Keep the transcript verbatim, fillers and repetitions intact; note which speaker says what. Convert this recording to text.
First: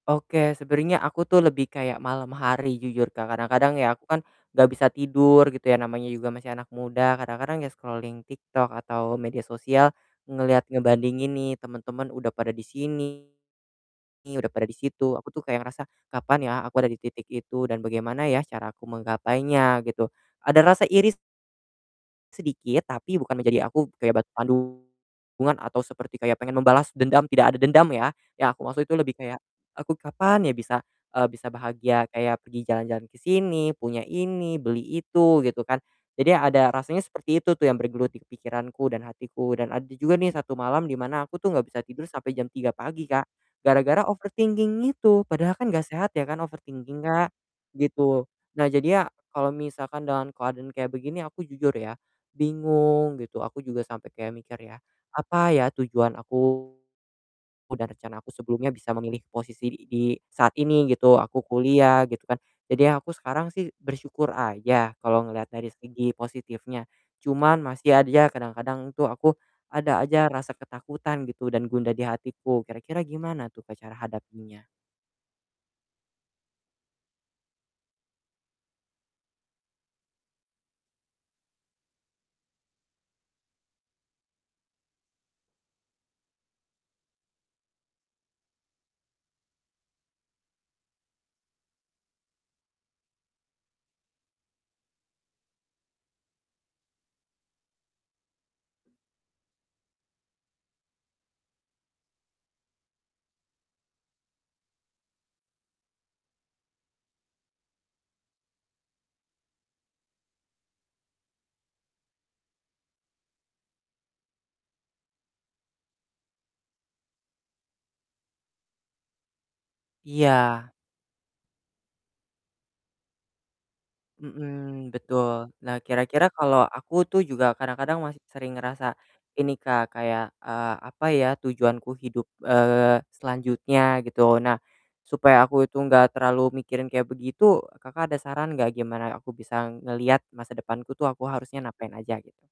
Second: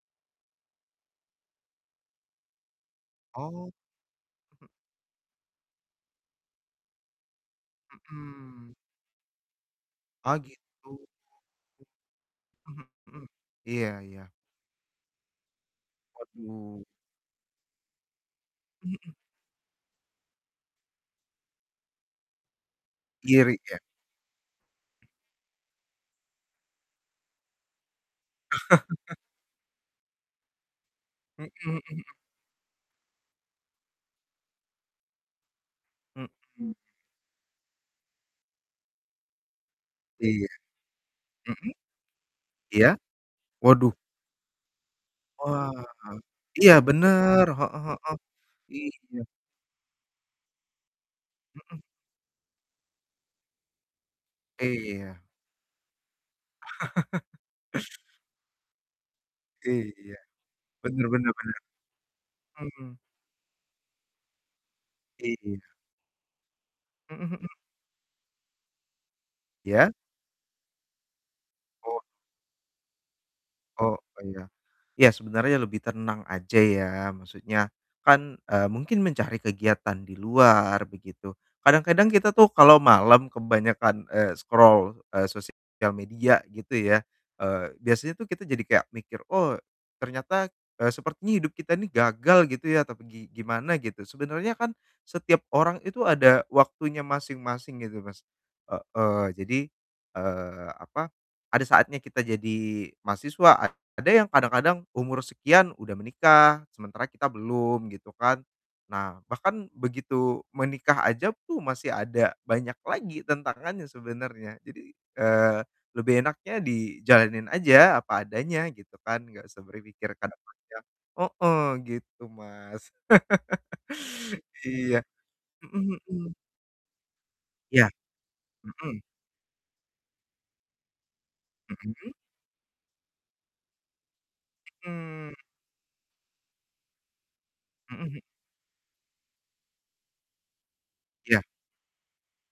Speaker 1: Oke, sebenarnya aku tuh lebih kayak malam hari jujur Kak,
Speaker 2: Oh.
Speaker 1: kadang-kadang ya aku kan
Speaker 2: Mhm.
Speaker 1: nggak bisa tidur gitu ya, namanya juga masih anak muda, kadang-kadang ya scrolling
Speaker 2: Mhm.
Speaker 1: TikTok atau media sosial
Speaker 2: Ah,
Speaker 1: ngelihat
Speaker 2: gitu.
Speaker 1: ngebandingin nih, temen-temen udah pada di
Speaker 2: Mhm mhm,
Speaker 1: sini,
Speaker 2: iya iya.
Speaker 1: udah pada di situ, aku tuh kayak ngerasa, "Kapan ya aku
Speaker 2: Waduh.
Speaker 1: ada di titik itu dan bagaimana ya cara aku
Speaker 2: Mhm.
Speaker 1: menggapainya?" gitu, ada rasa iri sedikit, tapi bukan
Speaker 2: Iri
Speaker 1: menjadi
Speaker 2: ya?
Speaker 1: aku kayak batu [unintelligible] atau seperti kayak pengen membalas dendam, tidak ada dendam ya, yang aku maksud itu lebih kayak, aku kapan ya bisa, eee,
Speaker 2: Mhm
Speaker 1: bisa
Speaker 2: mhm mhm.
Speaker 1: bahagia kayak pergi jalan-jalan ke sini, punya ini, beli itu, gitu kan. Jadi, ada
Speaker 2: Mhm.
Speaker 1: rasanya seperti itu tuh yang bergelut di pikiranku dan hatiku, dan ada juga nih
Speaker 2: Iya,
Speaker 1: satu malam di mana aku tuh nggak
Speaker 2: mhm?
Speaker 1: bisa tidur sampai jam tiga
Speaker 2: Iya?
Speaker 1: pagi Kak,
Speaker 2: Waduh.
Speaker 1: gara-gara overthinking itu, padahal kan
Speaker 2: Wah,
Speaker 1: nggak sehat ya kan
Speaker 2: iya
Speaker 1: overthinking, Kak,
Speaker 2: bener, heeh heeh,
Speaker 1: gitu. Nah, jadinya
Speaker 2: iya.
Speaker 1: kalau misalkan dengan keadaan kayak begini aku jujur
Speaker 2: Mhm.
Speaker 1: ya, bingung gitu, aku juga sampai kayak mikir ya,
Speaker 2: Iya.
Speaker 1: apa ya tujuan aku, udah rencana aku sebelumnya bisa memilih posisi di di
Speaker 2: Iya,
Speaker 1: saat ini
Speaker 2: benar
Speaker 1: gitu,
Speaker 2: benar
Speaker 1: aku
Speaker 2: benar.
Speaker 1: kuliah, gitu kan. Jadi,
Speaker 2: Mmm.
Speaker 1: aku sekarang sih bersyukur aja kalau ngelihat dari
Speaker 2: Iya.
Speaker 1: segi positifnya,
Speaker 2: Mhm mhm.
Speaker 1: cuman masih adja kadang-kadang tuh aku
Speaker 2: Iya?
Speaker 1: ada aja rasa ketakutan gitu dan gundah
Speaker 2: Oh.
Speaker 1: dihatiku. Kira-kira gimana tuh Kak,
Speaker 2: Oh
Speaker 1: cara
Speaker 2: iya.
Speaker 1: hadapinnya?
Speaker 2: Iya, sebenarnya lebih tenang aja ya, maksudnya kan, eee, mungkin mencari kegiatan di luar begitu. Kadang-kadang kita tuh kalo malam kebanyakan, eee, scroll, eee, sosial media gitu ya, eee, biasanya tuh kita jadi kayak mikir, "Oh ternyata, eee, sepertinya hidup kita ini gagal" gitu ya tapi gi gimana, gitu. Sebenernya kan setiap orang itu ada waktunya masing-masing gitu, Mas. Heeh, jadi, eee, apa, ada saatnya kita jadi mahasiswa, ad ada yang kadang-kadang umur sekian udah menikah sementara kita belum, gitu kan. Nah, bahkan begitu menikah aja pu masih ada banyak lagi tantangannya sebenernya, jadi, eee, lebih enaknya dijalanin aja apa adanya gitu kan, nggak usah berpikir ke
Speaker 1: Iya.
Speaker 2: depannya heeh, gitu, Mas.
Speaker 1: Mhm,
Speaker 2: Iya.
Speaker 1: betul. Nah,
Speaker 2: Mhm
Speaker 1: kira-kira
Speaker 2: mhm.
Speaker 1: kalau aku tuh juga
Speaker 2: Iya.
Speaker 1: kadang-kadang masih sering ngerasa
Speaker 2: Mhm.
Speaker 1: ini, Kak, kayak, eee, "Apa ya tujuanku
Speaker 2: Mhm?
Speaker 1: hidup, eee, selanjutnya?" Gitu. Oh nah,
Speaker 2: Mhm.
Speaker 1: supaya aku itu nggak terlalu mikirin kayak begitu, Kakak ada
Speaker 2: Mhm.
Speaker 1: saran nggak gimana ya aku bisa ngelihat masa depanku tuh, aku
Speaker 2: Iya.
Speaker 1: harusnya ngapain aja, gitu?